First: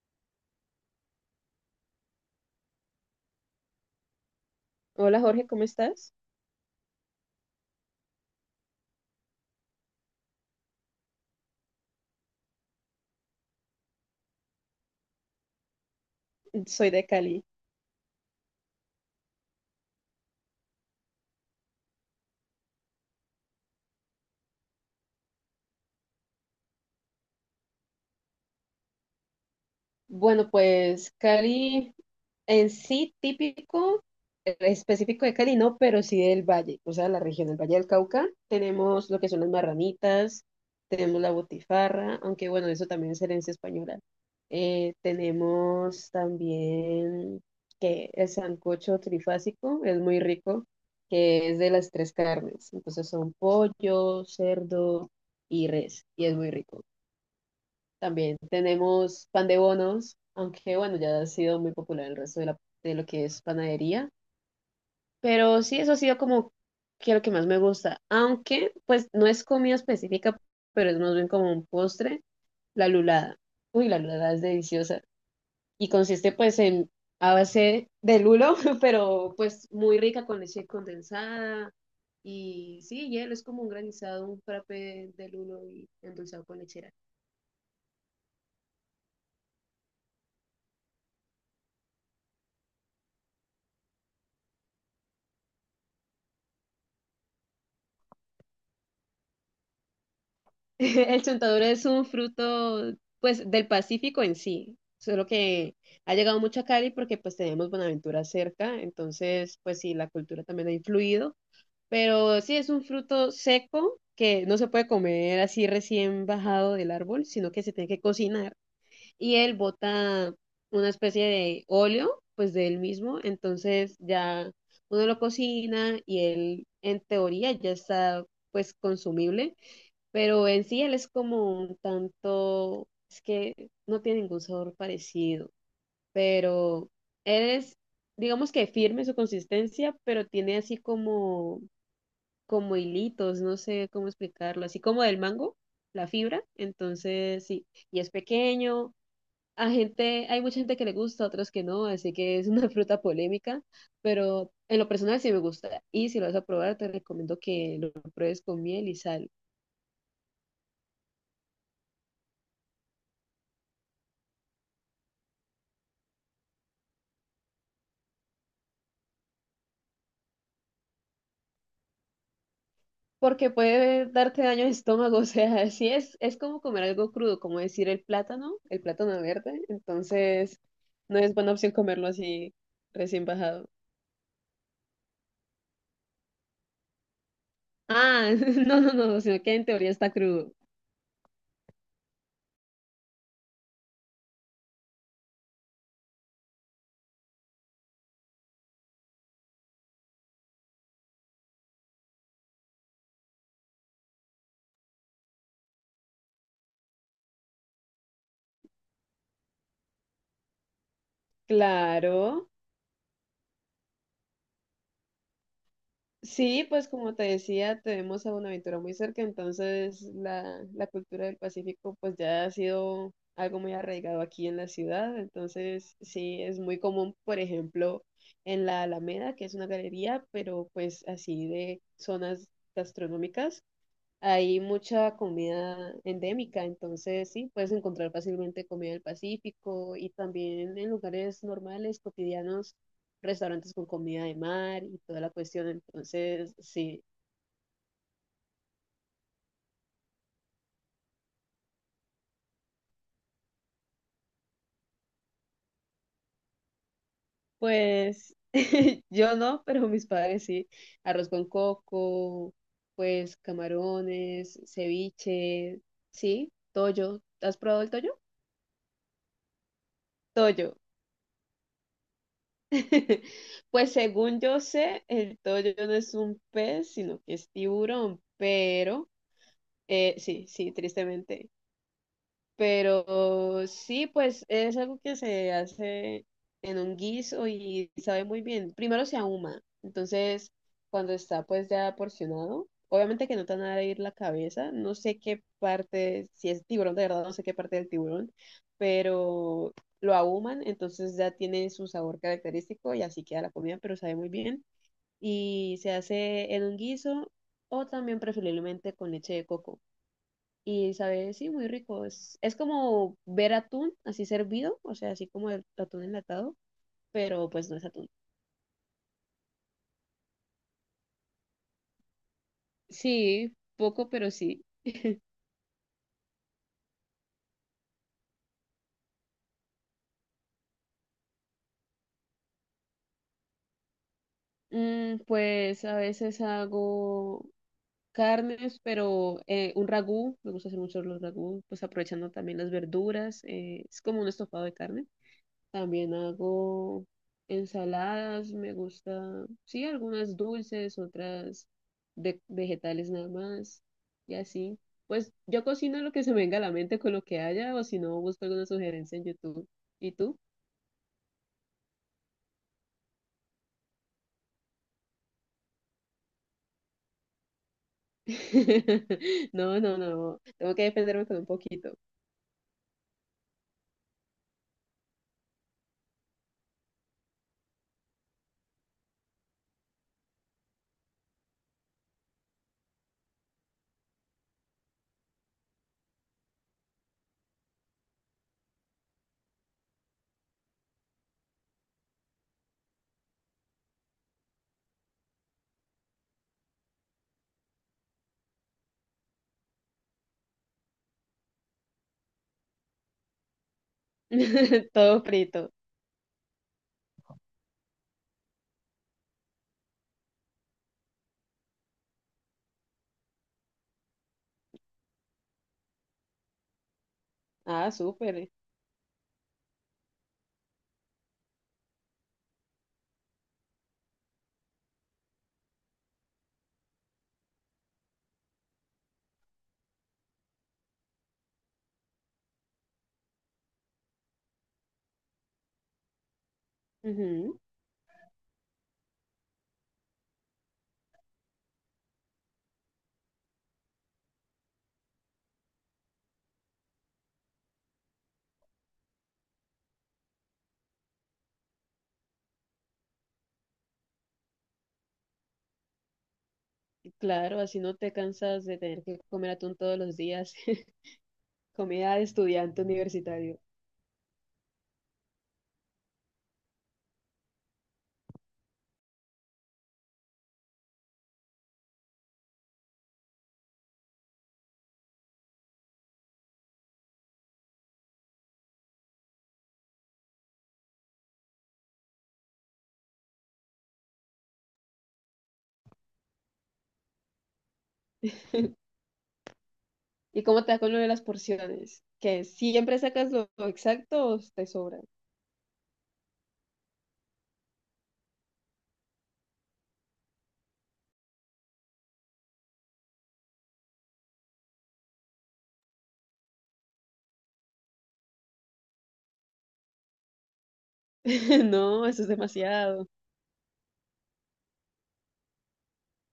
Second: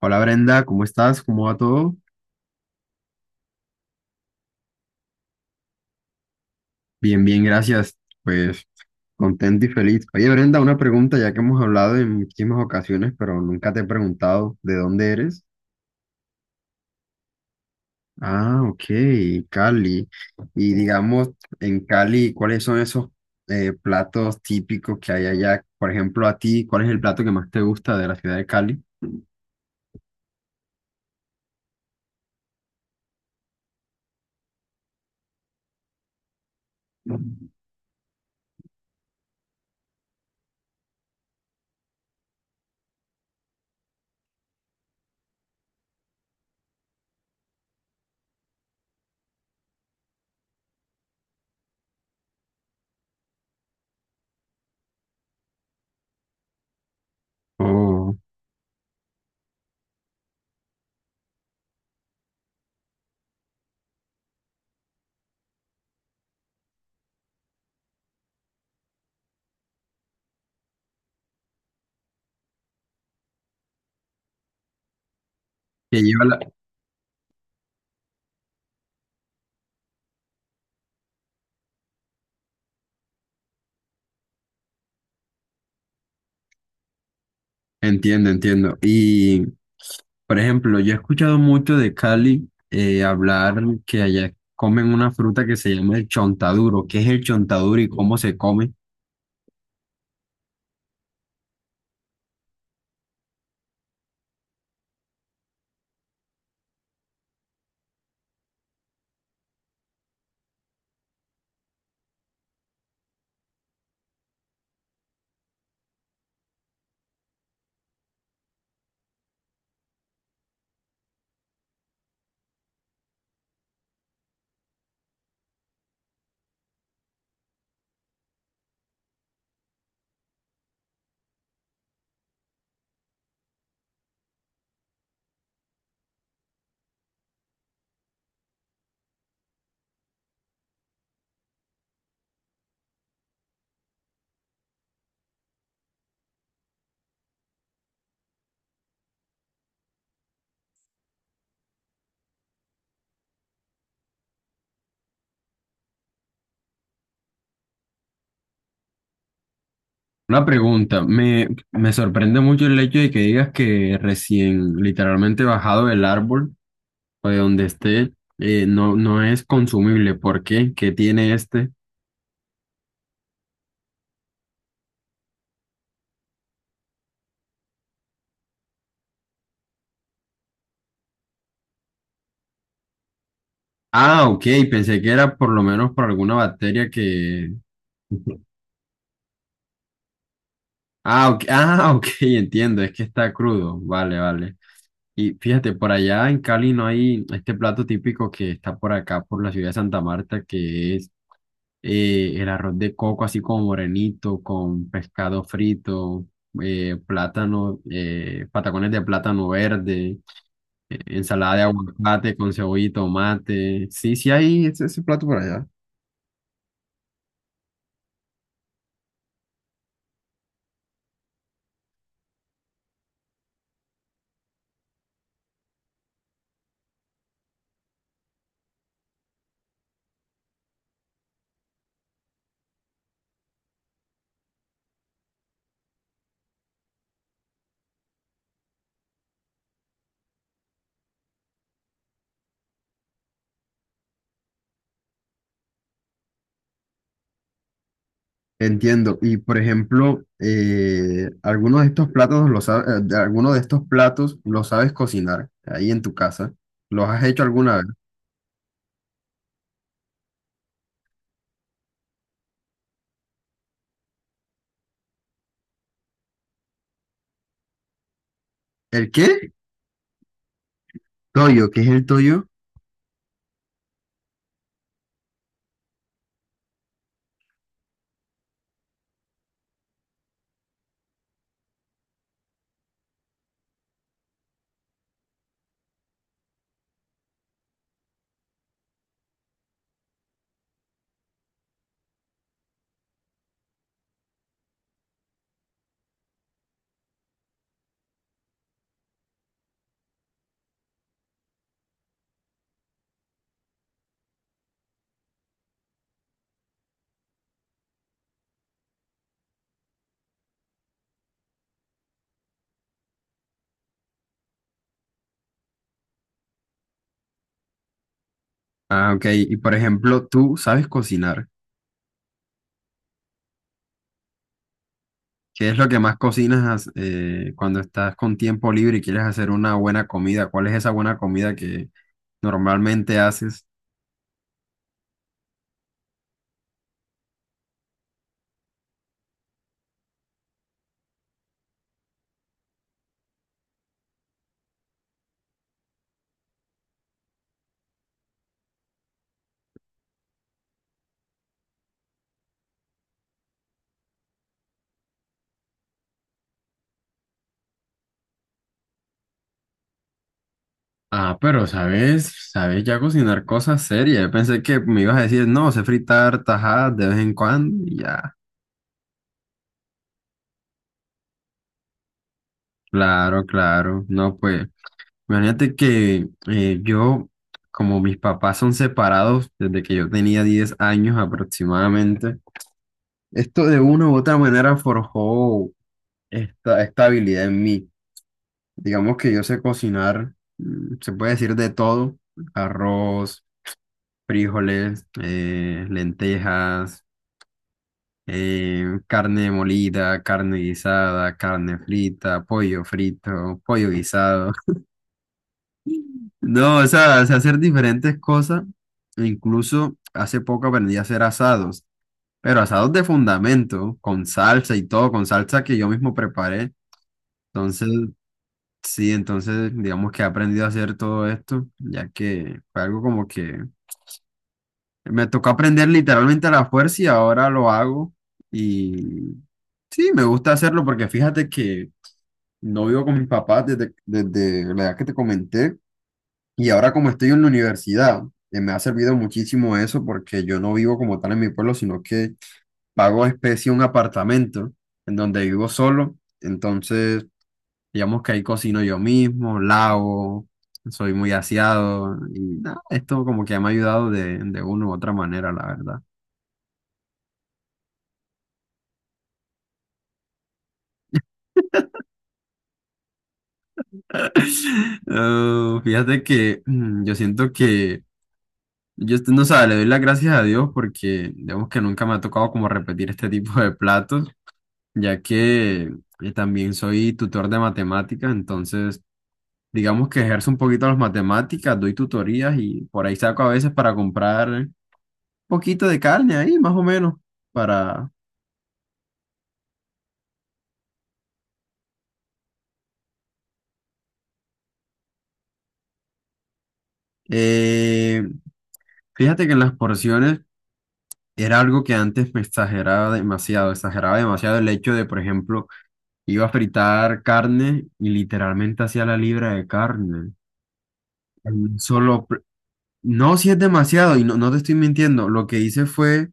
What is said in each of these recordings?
Hola Brenda, ¿cómo estás? ¿Cómo va todo? Hola Jorge, ¿cómo estás? Bien, bien, gracias. Pues contento y feliz. Oye Brenda, una pregunta ya que hemos hablado en muchísimas ocasiones, pero nunca te he preguntado de dónde eres. Soy de Cali. Ah, ok, Cali. Y digamos, en Cali, ¿cuáles son esos platos típicos que hay allá? Por ejemplo, a ti, ¿cuál es el plato que más te gusta de la ciudad de Cali? Bueno, pues Cali en sí típico, específico de Cali, no, pero sí del valle, o sea, la región del Valle del Cauca. Tenemos lo que son las marranitas, tenemos la botifarra, aunque bueno, eso también es herencia española. Tenemos también que el sancocho trifásico es muy rico, que es de las tres carnes. Entonces son pollo, cerdo y res, y es muy rico. Oh, También tenemos pan de bonos, aunque bueno, ya ha sido muy popular el resto de, de lo que es panadería. Pero sí, eso ha sido como que lo que más me gusta. Aunque, pues, no es comida específica, pero es más bien como un postre, la lulada. Uy, la lulada es deliciosa. Y que lleva consiste la... pues en a base de lulo, pero pues muy rica con leche condensada. Y sí, hielo es como un granizado, un frappé de lulo y endulzado con lechera. Entiendo, entiendo. Y por ejemplo, yo he escuchado mucho de Cali hablar que allá comen una fruta que se llama el chontaduro. ¿Qué es el chontaduro y cómo se come? El chontaduro es un fruto, pues, del Pacífico en sí, solo que ha llegado mucho a Cali porque, pues, tenemos Buenaventura cerca, entonces, pues, sí, la cultura también ha influido, pero sí, es un fruto seco que no se puede comer así recién bajado del árbol, sino que se tiene que cocinar, y él bota una especie de óleo, pues, de él mismo, entonces ya uno lo cocina y él, en teoría, ya está, pues, consumible, pero en sí él es como un tanto, es que no tiene ningún sabor parecido, pero él es, digamos, que firme su consistencia, pero tiene así como, como hilitos, no sé cómo explicarlo, así como del mango, la fibra, entonces sí, y es pequeño. A gente, hay mucha gente que le gusta, otros que no, así que es una fruta polémica, pero en lo personal sí me gusta. Y si lo vas a probar, te recomiendo que lo pruebes con miel y sal. Una pregunta, me sorprende mucho el hecho de que digas que recién literalmente bajado del árbol o de donde esté, no es consumible. ¿Por qué? ¿Qué tiene este? Porque puede darte daño al estómago, o sea, sí es como comer algo crudo, como decir el plátano verde, entonces no es buena opción comerlo así recién bajado. Ah, ok, pensé que era por lo menos por alguna bacteria que... Ah, no, no, no, sino que en teoría está crudo. Ah, ok, ah, ok, entiendo, es que está crudo. Vale, vale. Y fíjate, por allá en Cali no hay este plato típico que está por acá, por la ciudad de Santa Marta, que es el arroz de coco, así como morenito, con pescado frito, plátano, patacones de plátano verde, ensalada de aguacate Claro. con cebolla y tomate. Sí, sí hay ese plato por allá. Sí, pues como te decía, tenemos a Buenaventura muy cerca, entonces la cultura del Pacífico pues ya ha sido algo muy arraigado aquí en la ciudad, entonces sí, es muy común, por ejemplo, en la Alameda, que es una galería, pero pues así de zonas gastronómicas. Hay mucha comida endémica, entonces sí, puedes encontrar fácilmente comida del Pacífico y también en lugares normales, cotidianos, restaurantes con comida de mar y toda la cuestión. Entonces, sí, Entiendo. Y por ejemplo, algunos de estos platos los sabes, algunos de estos platos los sabes cocinar ahí en tu casa. ¿Los has hecho alguna vez? pues yo no, pero mis padres sí. Arroz con coco, pues camarones, ceviche, sí, toyo. ¿Has probado el toyo? ¿El qué? Toyo. Toyo, ¿qué es el toyo? Pues según yo sé, el toyo no es un pez, sino que es tiburón, pero sí, sí, tristemente. Pero sí, pues es algo que se hace en un guiso y sabe muy bien. Primero se ahuma, entonces cuando está pues ya porcionado, obviamente que no te van a ir la cabeza, no sé qué parte, si es tiburón de verdad, no sé qué parte del tiburón, pero lo ahuman, entonces ya tiene su sabor característico y así queda la comida, pero sabe muy bien. Y se hace en un guiso o también preferiblemente con leche de coco. Y sabe, sí, muy rico. Es como ver atún así servido, o sea, así como el atún enlatado, pero pues no es atún. Ah, ok. Y por ejemplo, tú sabes cocinar. Sí, poco, pero sí. ¿Qué es lo que más cocinas cuando estás con tiempo libre y quieres hacer una buena comida? ¿Cuál es esa buena comida que normalmente haces? Mm, pues a veces hago carnes, pero un ragú, me gusta hacer mucho los ragú, pues aprovechando también las verduras, es como un estofado de carne. También hago ensaladas, me gusta, sí, algunas dulces, otras de vegetales nada más, y así. Pues yo cocino lo que se me venga a la mente con lo que haya, o si no, busco alguna sugerencia en YouTube. ¿Y tú? Ah, pero sabes, sabes ya cocinar cosas serias. Yo pensé que me ibas a decir, no, sé fritar tajadas de vez en cuando y ya. No, no, no, tengo que defenderme con un poquito. Claro, claro. No, pues, imagínate que como mis papás son separados desde que yo tenía 10 años aproximadamente, esto de una u otra manera forjó esta habilidad en mí. Digamos que yo sé cocinar, mm, se puede decir de todo, arroz, frijoles, lentejas, carne molida, carne guisada, carne frita, pollo frito, pollo guisado. Todo frito. No, o sea, sé hacer diferentes cosas. E incluso hace poco aprendí a hacer asados, pero asados de fundamento, con salsa y todo, con salsa que yo mismo preparé. Entonces, Ah, súper. sí, entonces digamos que he aprendido a hacer todo esto, ya que fue algo como que me tocó aprender literalmente a la fuerza y ahora lo hago. Y sí, me gusta hacerlo porque fíjate que no vivo con mis papás desde la edad que te comenté y ahora como estoy en la Ujú. universidad, me ha servido muchísimo eso porque yo no vivo como tal en mi pueblo, sino que pago especie un apartamento en donde vivo solo. Entonces... Digamos que ahí cocino yo mismo, lavo, soy muy aseado y nada, esto como que me ha ayudado de una u otra manera, la verdad. Claro, así no te cansas de tener que comer atún todos los días. Comida de estudiante universitario. Ah, fíjate que mm, yo siento que, no sé, le doy las gracias a Dios porque digamos que nunca me ha tocado como repetir este tipo de platos, ya que también soy tutor de matemáticas, entonces digamos que ejerzo un poquito las matemáticas, doy tutorías y por ahí saco a veces para comprar. Poquito de carne ahí, más o menos, para... ¿Y cómo te da con lo de las porciones? ¿Que siempre sacas lo exacto o te sobra? eh, fíjate que en las porciones era algo que antes me exageraba demasiado el hecho de, por ejemplo, iba a fritar carne y literalmente hacía la libra de carne. en No, eso Solo... es pl- demasiado. No, si es demasiado, y no, no te estoy mintiendo, lo que hice fue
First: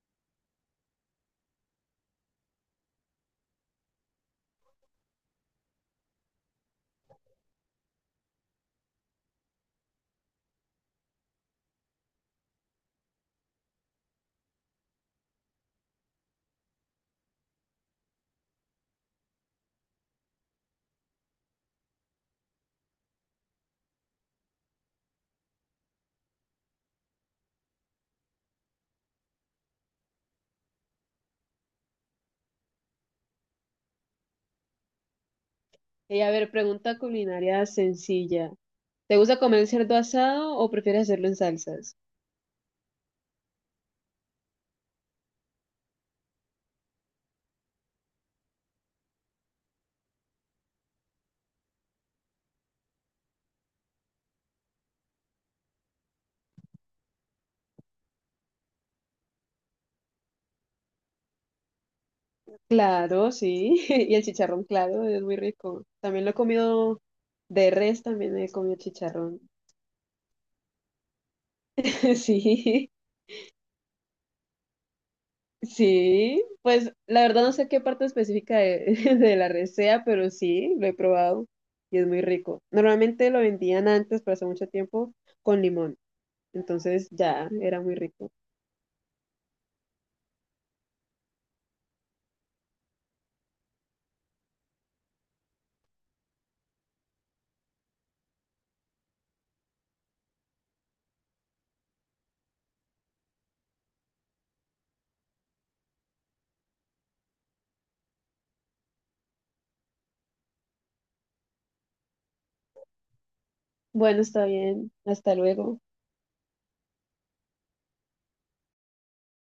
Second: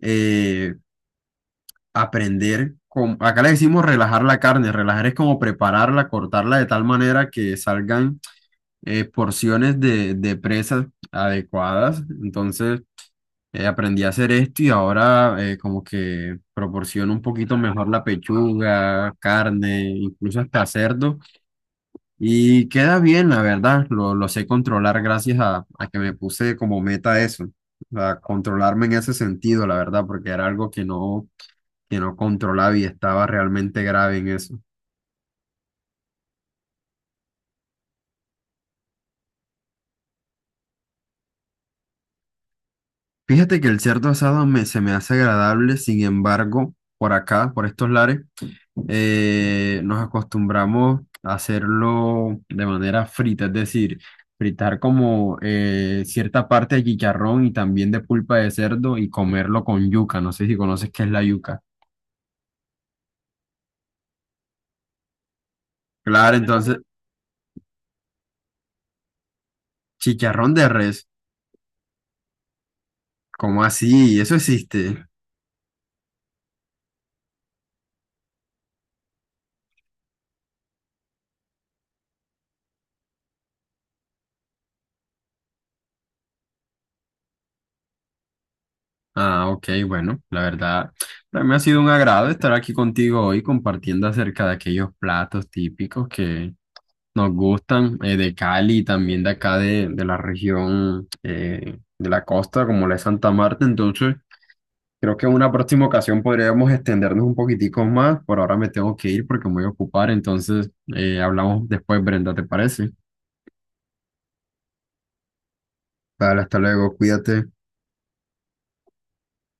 eh, aprender... Acá le decimos relajar la carne, relajar es como prepararla, cortarla de tal manera que salgan porciones de presas adecuadas. Entonces aprendí a hacer esto y ahora como que proporciono un poquito mejor la pechuga, carne, incluso hasta cerdo. Y queda bien, la verdad. Lo sé controlar gracias a que me puse como meta eso. A controlarme en ese sentido, la verdad, porque era algo que no controlaba y estaba realmente grave en eso. Y a ver, pregunta culinaria sencilla. ¿Te gusta comer el cerdo asado o prefieres hacerlo en salsas? Fíjate que el cerdo asado se me hace agradable, sin embargo, por acá, por estos lares, nos acostumbramos a hacerlo de manera frita, es decir, fritar como cierta parte de chicharrón y también de pulpa de cerdo y comerlo con yuca. No sé si conoces qué es la yuca. Claro, sí. Y el chicharrón, claro, es muy rico. También lo he Claro, entonces, comido de res, también he comido chicharrón. chicharrón de res, Sí. ¿cómo así? Eso existe. Sí, pues la verdad no sé qué parte específica de, de la res sea, pero sí, lo he probado y es muy rico. Normalmente lo vendían antes, pero hace mucho tiempo, con limón. Entonces ya era muy rico. Ah, ok, bueno, la verdad, para mí ha sido un agrado estar aquí contigo hoy compartiendo acerca de aquellos platos típicos que nos gustan de Cali y también de acá de la región de la costa, como la de Santa Marta. Entonces, creo que en una próxima ocasión podríamos extendernos un poquitico más. Por ahora me tengo que ir porque me voy a ocupar, entonces hablamos después, Brenda, ¿te parece? Bueno, está bien. Hasta luego. Vale, hasta luego, cuídate.